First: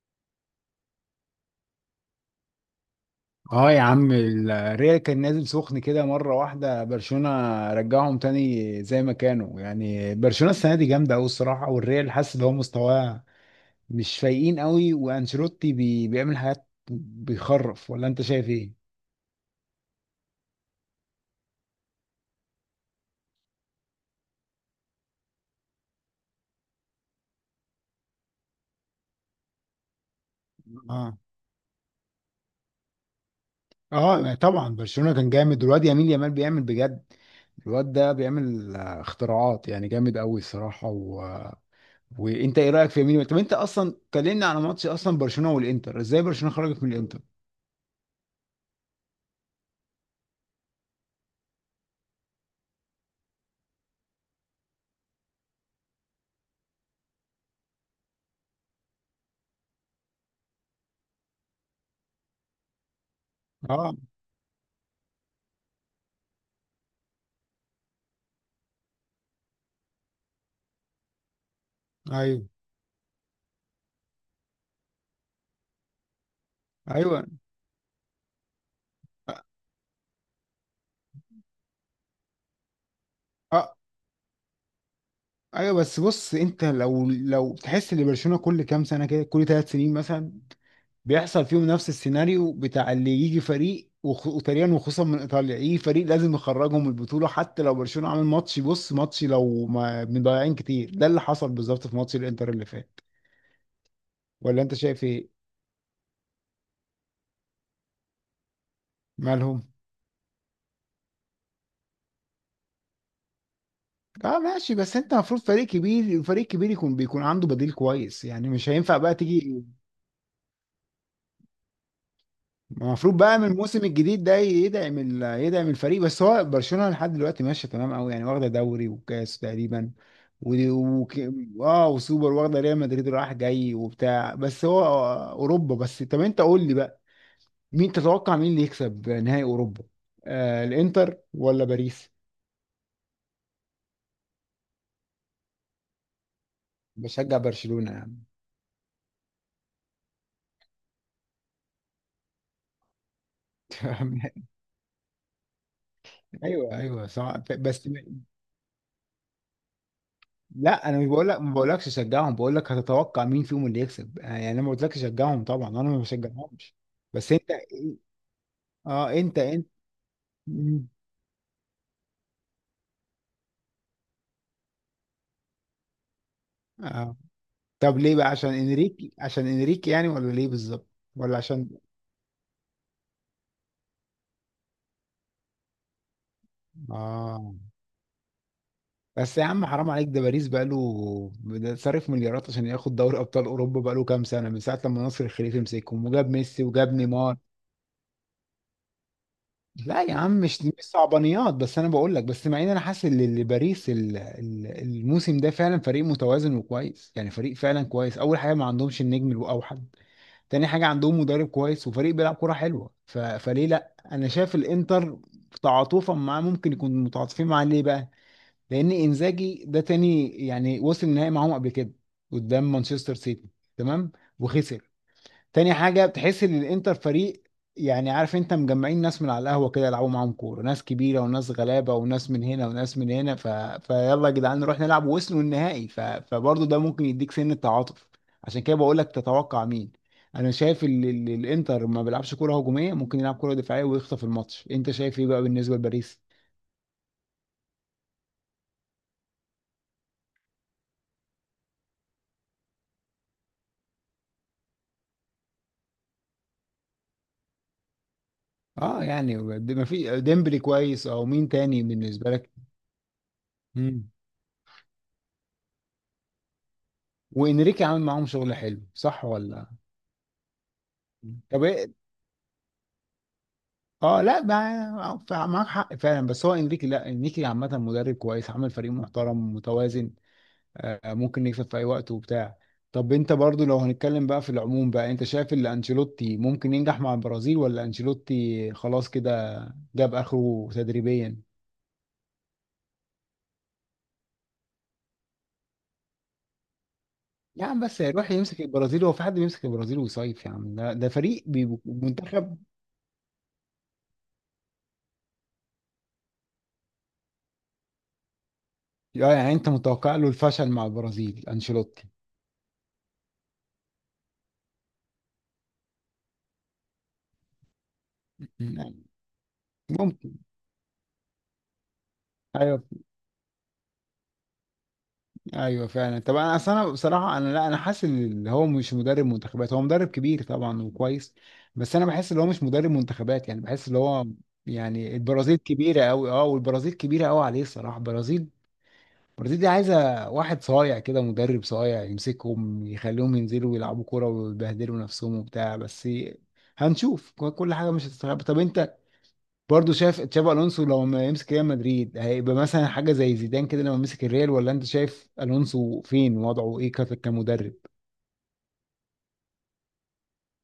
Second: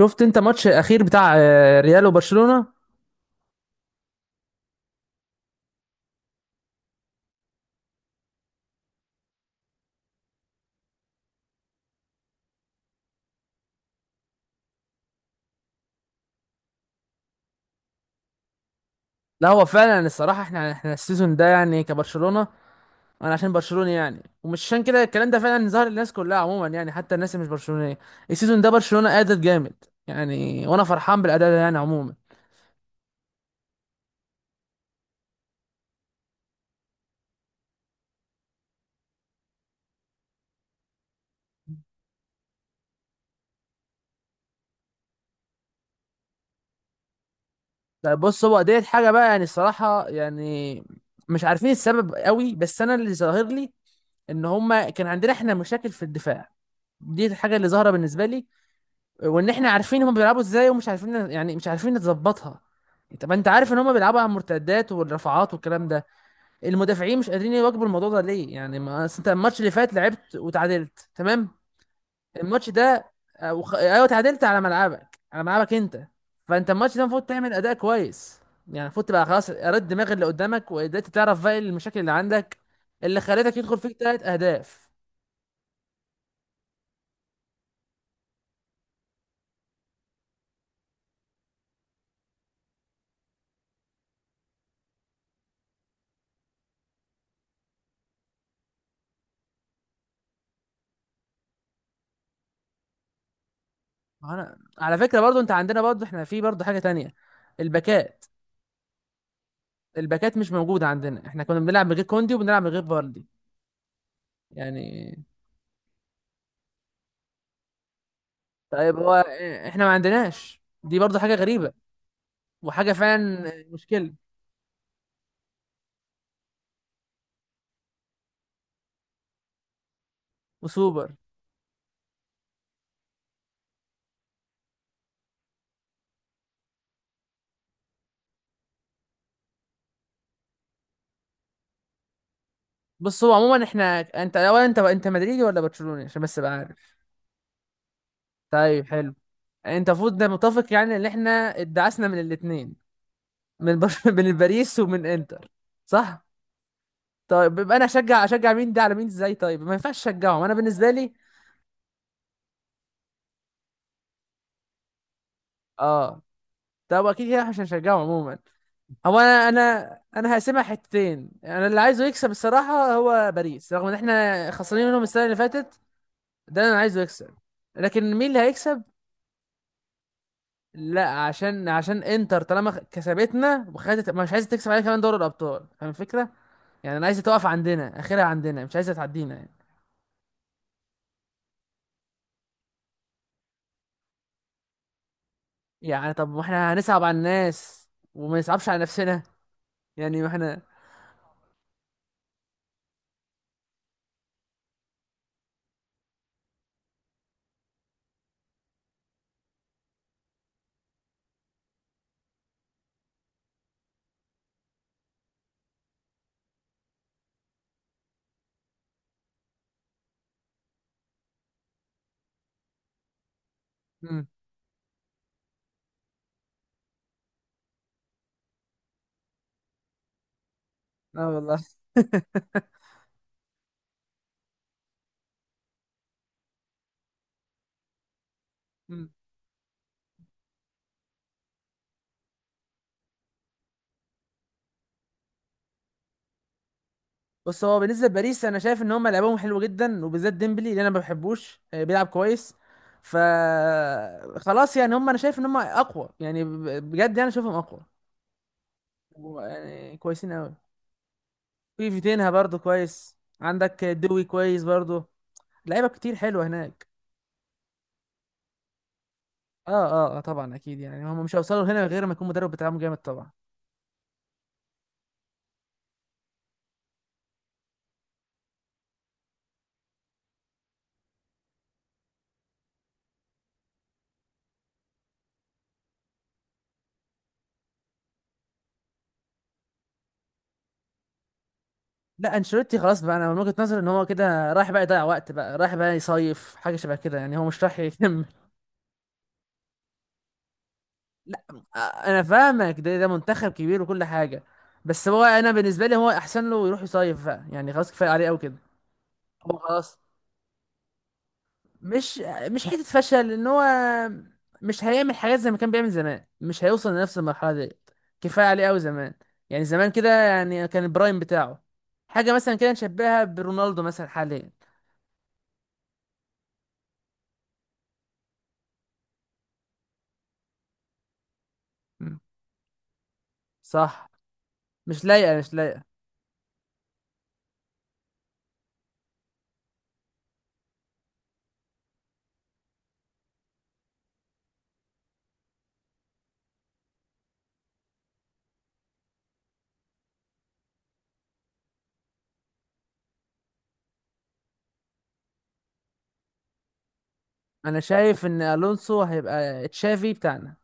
شفت انت ماتش الاخير بتاع ريال وبرشلونة. اه يا عم، الريال كان نازل سخن كده مرة واحدة. برشلونة رجعهم تاني زي ما كانوا. يعني برشلونة السنة دي جامدة أوي الصراحة، والريال حاسس إن هو مستواه مش فايقين أوي، وأنشيلوتي بيعمل حاجات بيخرف. ولا أنت شايف إيه؟ لا هو فعلا الصراحة احنا السيزون ده يعني كبرشلونة، انا عشان برشلوني يعني، ومش عشان كده الكلام ده فعلا ظهر للناس كلها عموما يعني، حتى الناس اللي مش برشلونية. السيزون ده برشلونة ادت جامد يعني، وانا اه. فرحان بالاداء ده يعني عموما. اه طبعا برشلونة كان جامد، والواد يمين يامال بيعمل بجد. الواد ده بيعمل اختراعات يعني جامد قوي الصراحه. و... وانت ايه رايك في يمين؟ طب انت اصلا كلمني على ماتش اصلا برشلونه والانتر، ازاي برشلونه خرجت من الانتر؟ لا بص، هو ديت حاجة بقى يعني الصراحة، يعني مش عارفين السبب قوي، بس انا اللي ظاهر لي ان هما كان عندنا احنا مشاكل في الدفاع. دي الحاجة اللي ظاهرة بالنسبة لي. وان احنا عارفين هم بيلعبوا ازاي ومش عارفين، يعني مش عارفين نظبطها. طب انت عارف ان هم اه. بيلعبوا على المرتدات والرفعات والكلام ده، المدافعين مش قادرين يواكبوا الموضوع ده ليه يعني؟ ما أصل انت الماتش اللي فات لعبت وتعادلت تمام. ايوه. الماتش ده ايوه، تعادلت على ملعبك، على ملعبك انت. فانت الماتش ده المفروض ايوه. تعمل اداء كويس، يعني المفروض تبقى خلاص رد دماغ اللي قدامك، وقدرت تعرف بقى المشاكل اللي عندك اللي خلتك اه. يدخل فيك 3 اهداف. ايوه، بس بص، انت لو تحس ان برشلونه كل كام سنه كده، كل ثلاث سنين مثلا، بيحصل فيهم نفس السيناريو بتاع اللي يجي فريق وتقريبا وخصوصا من ايطاليا يجي فريق لازم يخرجهم من البطوله، حتى لو برشلونه عامل ماتش بص ماتش لو ما مضيعين كتير. ده اللي حصل بالظبط في ماتش الانتر اللي فات. ولا انت على شايف فكرة ايه؟ برضو، انت عندنا برضو، احنا في برضو حاجة تانية: الباكات. مالهم؟ الباكات مش موجودة عندنا، احنا كنا بنلعب من غير كوندي وبنلعب من غير فاردي. اه ماشي، بس انت يعني المفروض فريق كبير، فريق كبير يكون عنده بديل كويس، يعني مش طيب، هينفع هو بقى تيجي. احنا ما عندناش، دي برضو حاجة غريبة وحاجة المفروض بقى من فعلا الموسم مشكلة. الجديد ده يدعم يدعم الفريق. بس هو برشلونة لحد دلوقتي ماشية تمام قوي، يعني واخدة دوري وكاس تقريبا. و... و... وسوبر. اه وسوبر، واخدة ريال مدريد رايح جاي وبتاع. بس هو اوروبا بس. طب انت قول لي بقى، مين تتوقع مين اللي يكسب نهائي اوروبا؟ الانتر ولا باريس؟ بص هو عموما احنا، انت اولا، انت مدريدي ولا برشلوني؟ عشان بس ابقى عارف. بشجع برشلونة يعني. طيب حلو. انت المفروض ده متفق يعني، ان احنا ادعسنا من الاثنين، من باريس ومن انتر. صح. ايوه ايوه صح، طيب يبقى انا بس اشجع، اشجع مين ده على مين ازاي؟ طيب ما ينفعش اشجعهم انا لا بالنسبه انا مش لي. بقول لك، ما بقولكش شجعهم، بقول لك هتتوقع مين فيهم اللي يكسب، يعني انا ما قلتلكش شجعهم، طبعا انا ما اه. بشجعهمش. طب اكيد بس كده احنا انت، مش هنشجعهم عموما. اه هو انت انا انت. انا انا هقسمها مم. حتتين. انا اللي عايزه يكسب الصراحه هو باريس، رغم ان احنا خسرانين منهم السنه اللي فاتت. ده انا عايزه آه. يكسب. طب لكن ليه بقى، مين اللي عشان هيكسب؟ انريكي؟ عشان انريكي يعني ولا ليه بالظبط؟ لا ولا عشان، عشان؟ عشان انتر طالما كسبتنا وخدت، مش عايزه تكسب علينا كمان دوري الابطال، فاهم الفكره؟ يعني انا عايزه تقف اه عندنا اخرها، عندنا مش عايزه تعدينا بس يا يعني. عم حرام عليك، ده باريس بقاله ده صرف مليارات عشان ياخد دوري ابطال اوروبا، بقاله كام سنه من ساعه لما نصر الخليفي مسكهم يعني طب وجاب ما ميسي احنا وجاب هنصعب على نيمار. الناس، وما نصعبش على نفسنا. لا يا يعني ما عم، احنا. مش صعبانيات، بس انا بقول لك، بس مع ان انا حاسس ان باريس الموسم ده فعلا فريق متوازن وكويس، يعني فريق فعلا كويس. اول حاجه ما عندهمش النجم الاوحد، تاني حاجة عندهم مدرب كويس وفريق بيلعب كرة حلوة. فليه لا، انا شايف الانتر تعاطفا معاه، ممكن يكون متعاطفين معاه. ليه بقى؟ لان انزاجي ده تاني يعني وصل النهائي معاهم قبل كده قدام مانشستر سيتي، تمام، مم. وخسر. تاني حاجة بتحس ان الانتر فريق، يعني عارف انت، مجمعين ناس من على القهوة كده يلعبوا معاهم كورة، ناس كبيرة اه وناس والله. غلابة وناس من هنا وناس من هنا. فيلا يا جدعان نروح نلعب، ووصلوا النهائي. فبرضه ده ممكن يديك سن التعاطف، عشان كده بقول لك تتوقع مين. انا شايف الانتر ما بيلعبش كورة هجومية، ممكن يلعب كورة دفاعية ويخطف الماتش. انت شايف ايه بقى بالنسبة لباريس؟ بص هو بالنسبه لباريس، انا شايف ان هم لعبهم حلو جدا، وبالذات ديمبلي اللي انا ما بحبوش، بيلعب كويس. ف خلاص يعني هم، انا شايف ان هم اقوى يعني، بجد يعني شايفهم اقوى. اه يعني، و- ما يعني في كويسين قوي. ديمبلي كويس او مين تاني في فيتينها بالنسبة لك؟ برضو كويس، عندك مم. دوي كويس برضو. لعيبه كتير حلوه هناك. وانريكي عامل معاهم شغل حلو، صح ولا؟ اه اه اه طبعا اكيد، يعني هم مش هيوصلوا طب هنا غير ما يكون مدرب بتاعهم جامد طبعا. اه لا، معاك حق فعلا. بس هو انريكي، لا انريكي عامة مدرب كويس، عامل فريق محترم متوازن، آه ممكن يكسب في اي وقت وبتاع. طب انت برضو، لو هنتكلم بقى في العموم بقى، انت شايف ان انشيلوتي ممكن ينجح مع البرازيل ولا انشيلوتي خلاص كده جاب اخره تدريبيا؟ لا، انشيلوتي خلاص بقى، انا من وجهة نظري ان هو كده رايح بقى يضيع وقت، بقى رايح بقى يصيف، حاجه شبه كده يعني، هو مش يا رايح عم بس يكمل. هيروح يمسك البرازيل، هو في حد بيمسك البرازيل ويصيف؟ يا عم ده، ده لا فريق انا منتخب. فاهمك، ده ده منتخب كبير وكل حاجه، بس هو انا بالنسبه لي، هو احسن له يروح يصيف بقى يعني، خلاص كفايه عليه قوي كده. اه يعني هو انت خلاص، متوقع له الفشل مع البرازيل انشيلوتي؟ مش، مش حته فشل، ان هو مش هيعمل حاجات زي ما كان بيعمل زمان، مش هيوصل لنفس المرحله دي. كفايه عليه قوي يعني زمان. يعني زمان كده ممكن. يعني، كان البرايم بتاعه. حاجه مثلا كده ايوه نشبهها برونالدو مثلا حاليا. ايوه فعلا. طب انا اصل انا بصراحه انا، لا انا حاسس ان اللي هو مش مدرب منتخبات، هو مدرب كبير طبعا وكويس، بس انا مم. بحس ان هو مش مدرب منتخبات، يعني بحس ان صح. هو، مش يعني لايقه، مش البرازيل لايقه. كبيره قوي، اه والبرازيل كبيره قوي عليه الصراحه. البرازيل، البرازيل دي عايزه واحد صايع كده، مدرب صايع يمسكهم يخليهم ينزلوا يلعبوا كوره ويبهدلوا نفسهم وبتاع بس. هنشوف، كل حاجه مش هتستغرب. طب انت برضه شايف تشابي الونسو لو ما يمسك ريال مدريد هيبقى مثلا حاجه زي زيدان كده لما مسك الريال، ولا انت شايف الونسو فين وضعه، ايه كمدرب؟ انا شايف ان الونسو هيبقى تشافي بتاعنا.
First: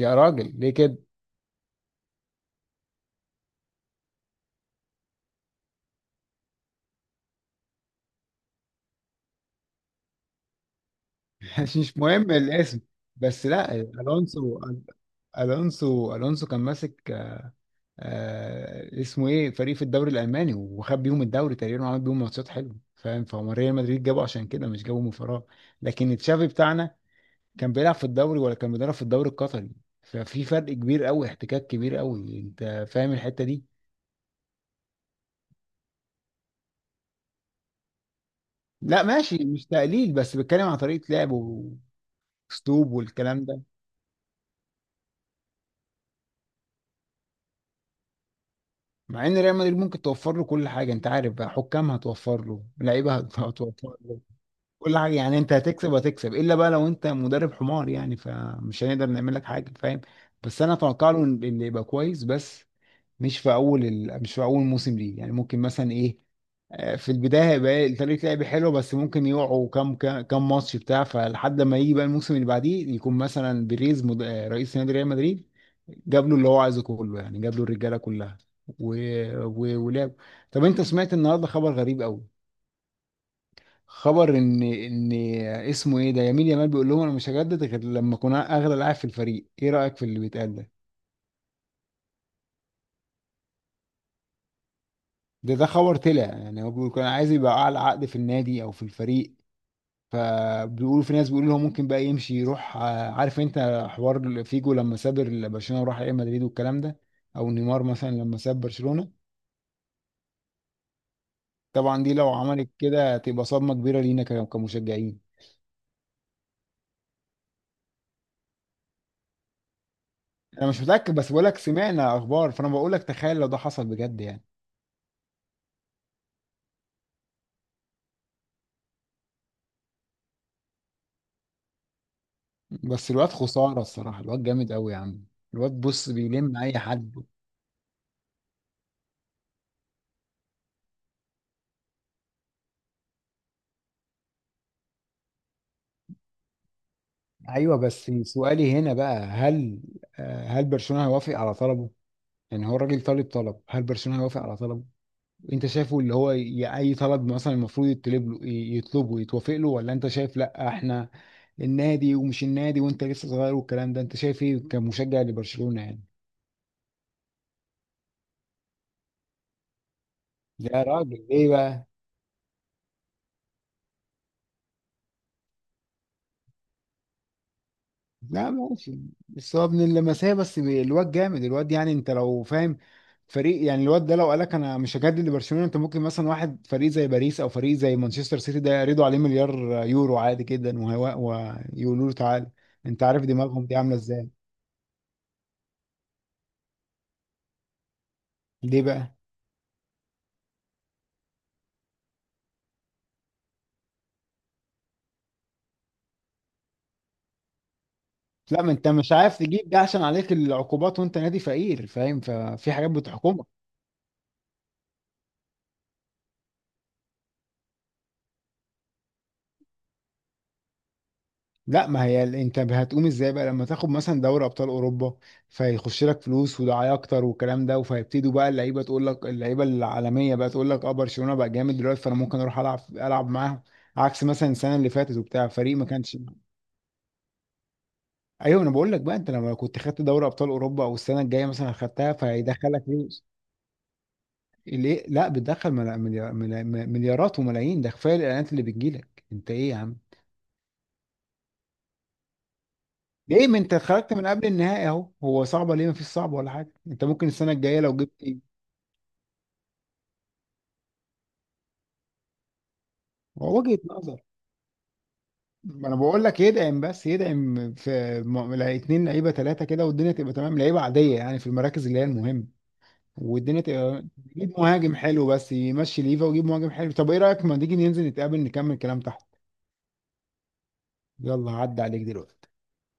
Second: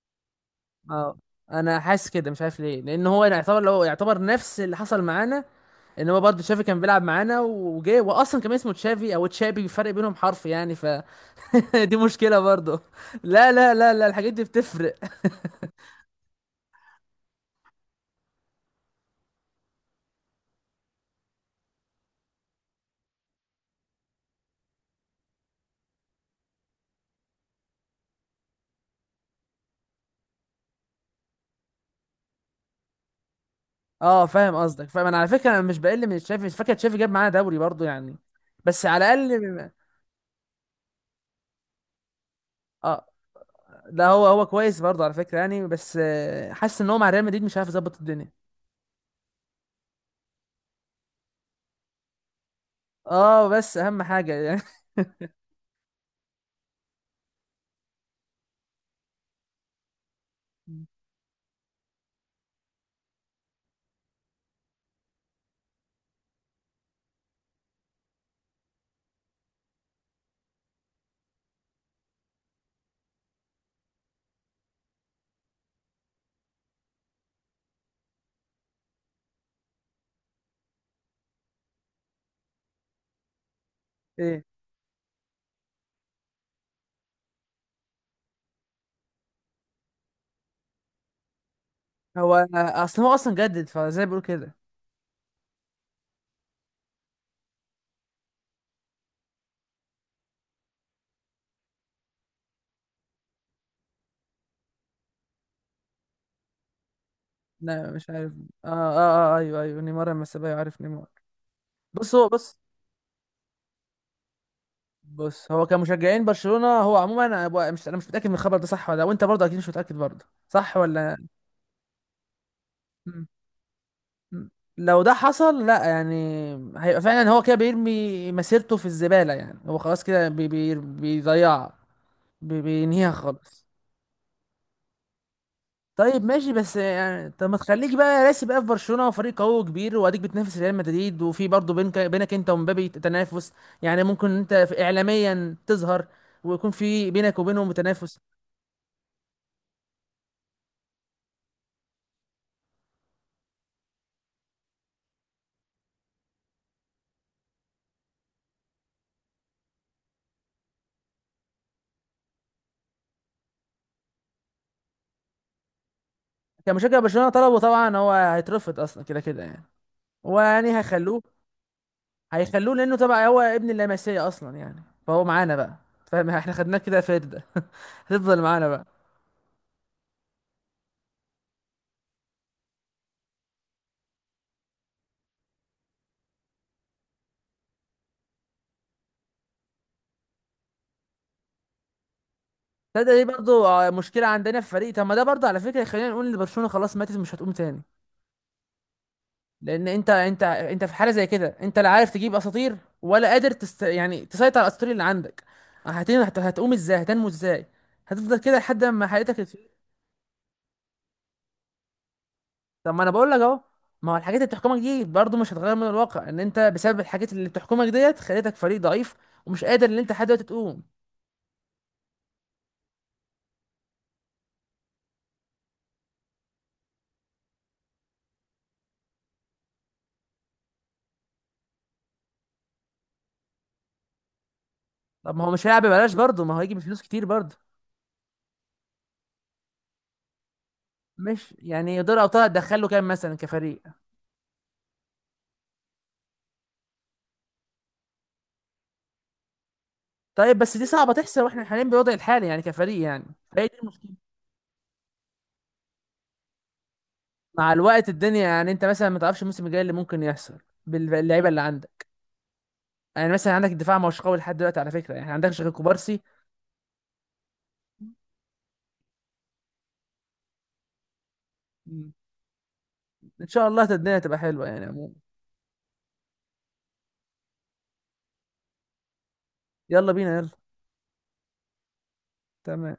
يا راجل ليه كده؟ اه، انا حاسس كده مش عارف ليه، لان هو يعتبر، لو يعتبر نفس اللي حصل معانا، ان هو برضه تشافي كان بيلعب معانا وجه، واصلا كان اسمه تشافي او تشابي، فرق بينهم حرف يعني. مش فدي مهم مشكله الاسم. برضه. بس لا لا لا لا لا، الحاجات دي الونسو، بتفرق. الونسو الونسو كان ماسك آه اسمه ايه فريق في الدوري الالماني، وخد بيهم الدوري تقريبا وعمل بيهم ماتشات حلوه، فاهم؟ فهو ريال مدريد جابه عشان كده، مش جابه من فراغ. لكن تشافي بتاعنا كان بيلعب في الدوري، ولا كان بيدرب في الدوري القطري؟ ففي فرق كبير قوي، احتكاك كبير قوي، انت فاهم الحتة دي. اه فاهم قصدك، فاهم، انا على فكره انا مش بقل من تشافي، مش فاكر تشافي جاب معانا دوري برضه يعني، بس لا على ماشي مش الاقل. تقليل، بس بتكلم عن طريقة لعب واسلوب اه. والكلام ده. ده هو هو كويس برضه على فكره يعني، بس حاسس ان هو مع ريال مدريد مش عارف يظبط الدنيا. مع ان ريال مدريد ممكن توفر له كل حاجة، انت عارف بقى، حكام هتوفر له، لعيبة اه بس هتوفر اهم له حاجه يعني. كل حاجة، يعني انت هتكسب هتكسب، الا بقى لو انت مدرب حمار يعني، فمش هنقدر نعمل لك حاجة، فاهم؟ بس انا اتوقع له إن يبقى كويس، بس مش في اول مش في اول موسم ليه، يعني ممكن مثلا ايه، في البدايه هيبقى طريقه لعب حلوه بس ممكن يقعوا كام ماتش بتاع، فلحد ما يجي بقى الموسم اللي بعديه، يكون مثلا بيريز مد... آه، رئيس نادي ريال مدريد جاب له اللي هو عايزه كله، يعني جاب له الرجاله كلها، و... و... ولعب. طب انت سمعت النهارده خبر غريب قوي، خبر ايه؟ ان اسمه ايه ده يمين يامال بيقول لهم انا مش هجدد غير لما اكون اغلى لاعب في الفريق، ايه رايك في اللي بيتقال ده؟ هو اصل هو اصلا جدد، فزي ما بيقول كده. ده خبر طلع يعني، هو بيقول كان عايز يبقى اعلى عقد في النادي او في الفريق، فبيقولوا في ناس بيقولوا هو ممكن بقى يمشي يروح، عارف انت حوار فيجو لما ساب برشلونة وراح ريال مدريد والكلام ده، او نيمار لا مثلا مش عارف. لما ساب اه برشلونة. اه، آه ايوه ايوه، نيمار لما سابها عارف نيمار. طبعا بص دي هو، لو بص، عملت كده تبقى صدمة كبيرة لينا كمشجعين. بص هو كمشجعين برشلونة، هو عموما انا مش، انا مش متأكد من الخبر ده صح ولا لا، وانت برضه اكيد مش متأكد برضه انا صح مش متأكد، ولا. بس بقول لك سمعنا اخبار، فانا بقول لك مم. تخيل لو ده حصل بجد يعني. مم. لو ده حصل، لا يعني، هيبقى فعلا هو كده بيرمي مسيرته في الزبالة، يعني هو خلاص كده بي بيضيعها، بينهيها بس الواد خالص. خسارة الصراحة، الواد جامد قوي يا عم، الواد بص طيب ماشي، بيلم بس اي حد. يعني طب ما تخليك بقى راسي بقى في برشلونه وفريق قوي وكبير، واديك بتنافس ريال مدريد، وفي برضه بينك انت ومبابي تنافس. يعني ممكن انت اعلاميا تظهر، ويكون في بينك وبينهم ايوه بس تنافس. سؤالي هنا بقى، هل هل برشلونه هيوافق على طلبه؟ يعني هو الراجل طالب طلب، هل برشلونه هيوافق على طلبه؟ انت شايفه اللي هو اي طلب مثلا المفروض يطلب له يطلبه يتوافق له، ولا انت شايف لا احنا النادي ومش النادي وانت لسه صغير والكلام ده؟ انت شايف ايه كمشجع لبرشلونه يعني؟ كمشجع برشلونه، طلبه طبعا هو هيترفض اصلا كده كده يعني، ويعني يا هيخلوه. راجل ليه بقى؟ هيخلوه لانه طبعا هو ابن اللمسيه اصلا يعني، فهو معانا بقى، فاهم؟ احنا خدناه كده فرده. هتفضل لا معانا بقى. ماشي، بس هو ابن اللمسيه بس الواد جامد، الواد يعني انت لو فاهم فريق، يعني الواد ده لو قالك انا مش هجدد لبرشلونه، انت ممكن مثلا واحد فريق زي باريس او فريق زي مانشستر سيتي ده يرضوا عليه مليار يورو عادي جدا، وهو ويقولوا له تعالى، ده انت عارف دي دماغهم دي برضه عامله مشكله ازاي. عندنا في الفريق. طب ما ده برضه على فكره، خلينا نقول ان برشلونه خلاص ماتت، مش هتقوم تاني. ليه بقى؟ لان انت، انت في حاله زي كده، انت لا عارف تجيب اساطير، ولا قادر يعني تسيطر على الاساطير اللي عندك. هتقوم ازاي؟ هتنمو ازاي؟ هتفضل كده لا ما لحد انت ما مش حياتك عارف تجيب ده عشان عليك العقوبات وانت نادي فقير، فاهم؟ ففي حاجات طب ما انا بقول لك بتحكمك. اهو. ما هو الحاجات اللي بتحكمك دي برضه مش هتغير من الواقع، ان انت بسبب الحاجات اللي بتحكمك ديت خليتك فريق ضعيف ومش قادر ان انت لحد دلوقتي تقوم. لا ما هي انت هتقوم ازاي بقى لما تاخد مثلا دوري ابطال اوروبا، فيخش لك فلوس ودعايه اكتر والكلام ده، وفيبتدوا بقى اللعيبه تقول لك، اللعيبه العالميه بقى تقول لك اه برشلونه بقى جامد دلوقتي، فانا ممكن اروح العب معاهم، عكس مثلا السنه اللي فاتت طب ما وبتاع هو مش فريق هيلعب ما ببلاش كانش. برضه، ما هو هيجي بفلوس كتير برضه. ايوه انا بقول لك بقى، انت لما كنت خدت دوري ابطال اوروبا او السنه الجايه مش مثلا يعني خدتها، دور الابطال فهيدخلك هتدخله كام فلوس. مثلا كفريق؟ ليه لا، بتدخل مليارات وملايين، ده كفايه الاعلانات اللي بتجيلك. انت ايه يا عم، طيب بس دي صعبه تحصل واحنا حاليا بالوضع الحالي يعني كفريق يعني. ليه، ما فهي انت دي المشكله، خرجت من قبل النهائي اهو، هو صعبه ليه؟ ما فيش صعب ولا حاجه، انت ممكن السنه مع الجايه لو الوقت جبت ايه. الدنيا يعني، انت مثلا ما تعرفش الموسم الجاي اللي ممكن يحصل باللعيبه اللي عندك. يعني مثلا هو عندك وجهه الدفاع ما هوش نظر، قوي لحد دلوقتي على فكره يعني، عندكش غير ما انا كوبارسي. بقول لك يدعم، بس يدعم في اتنين لعيبه ثلاثه كده والدنيا تبقى تمام، لعيبه عاديه يعني في المراكز اللي هي مم. المهمه، ان والدنيا شاء الله تبقى. الدنيا تبقى يجيب حلوه يعني مهاجم عموما. حلو، بس يمشي ليفا ويجيب مهاجم حلو. طب ايه رايك ما تيجي ننزل نتقابل نكمل كلام تحت؟ يلا بينا يلا. يلا عدى عليك دلوقتي. تمام.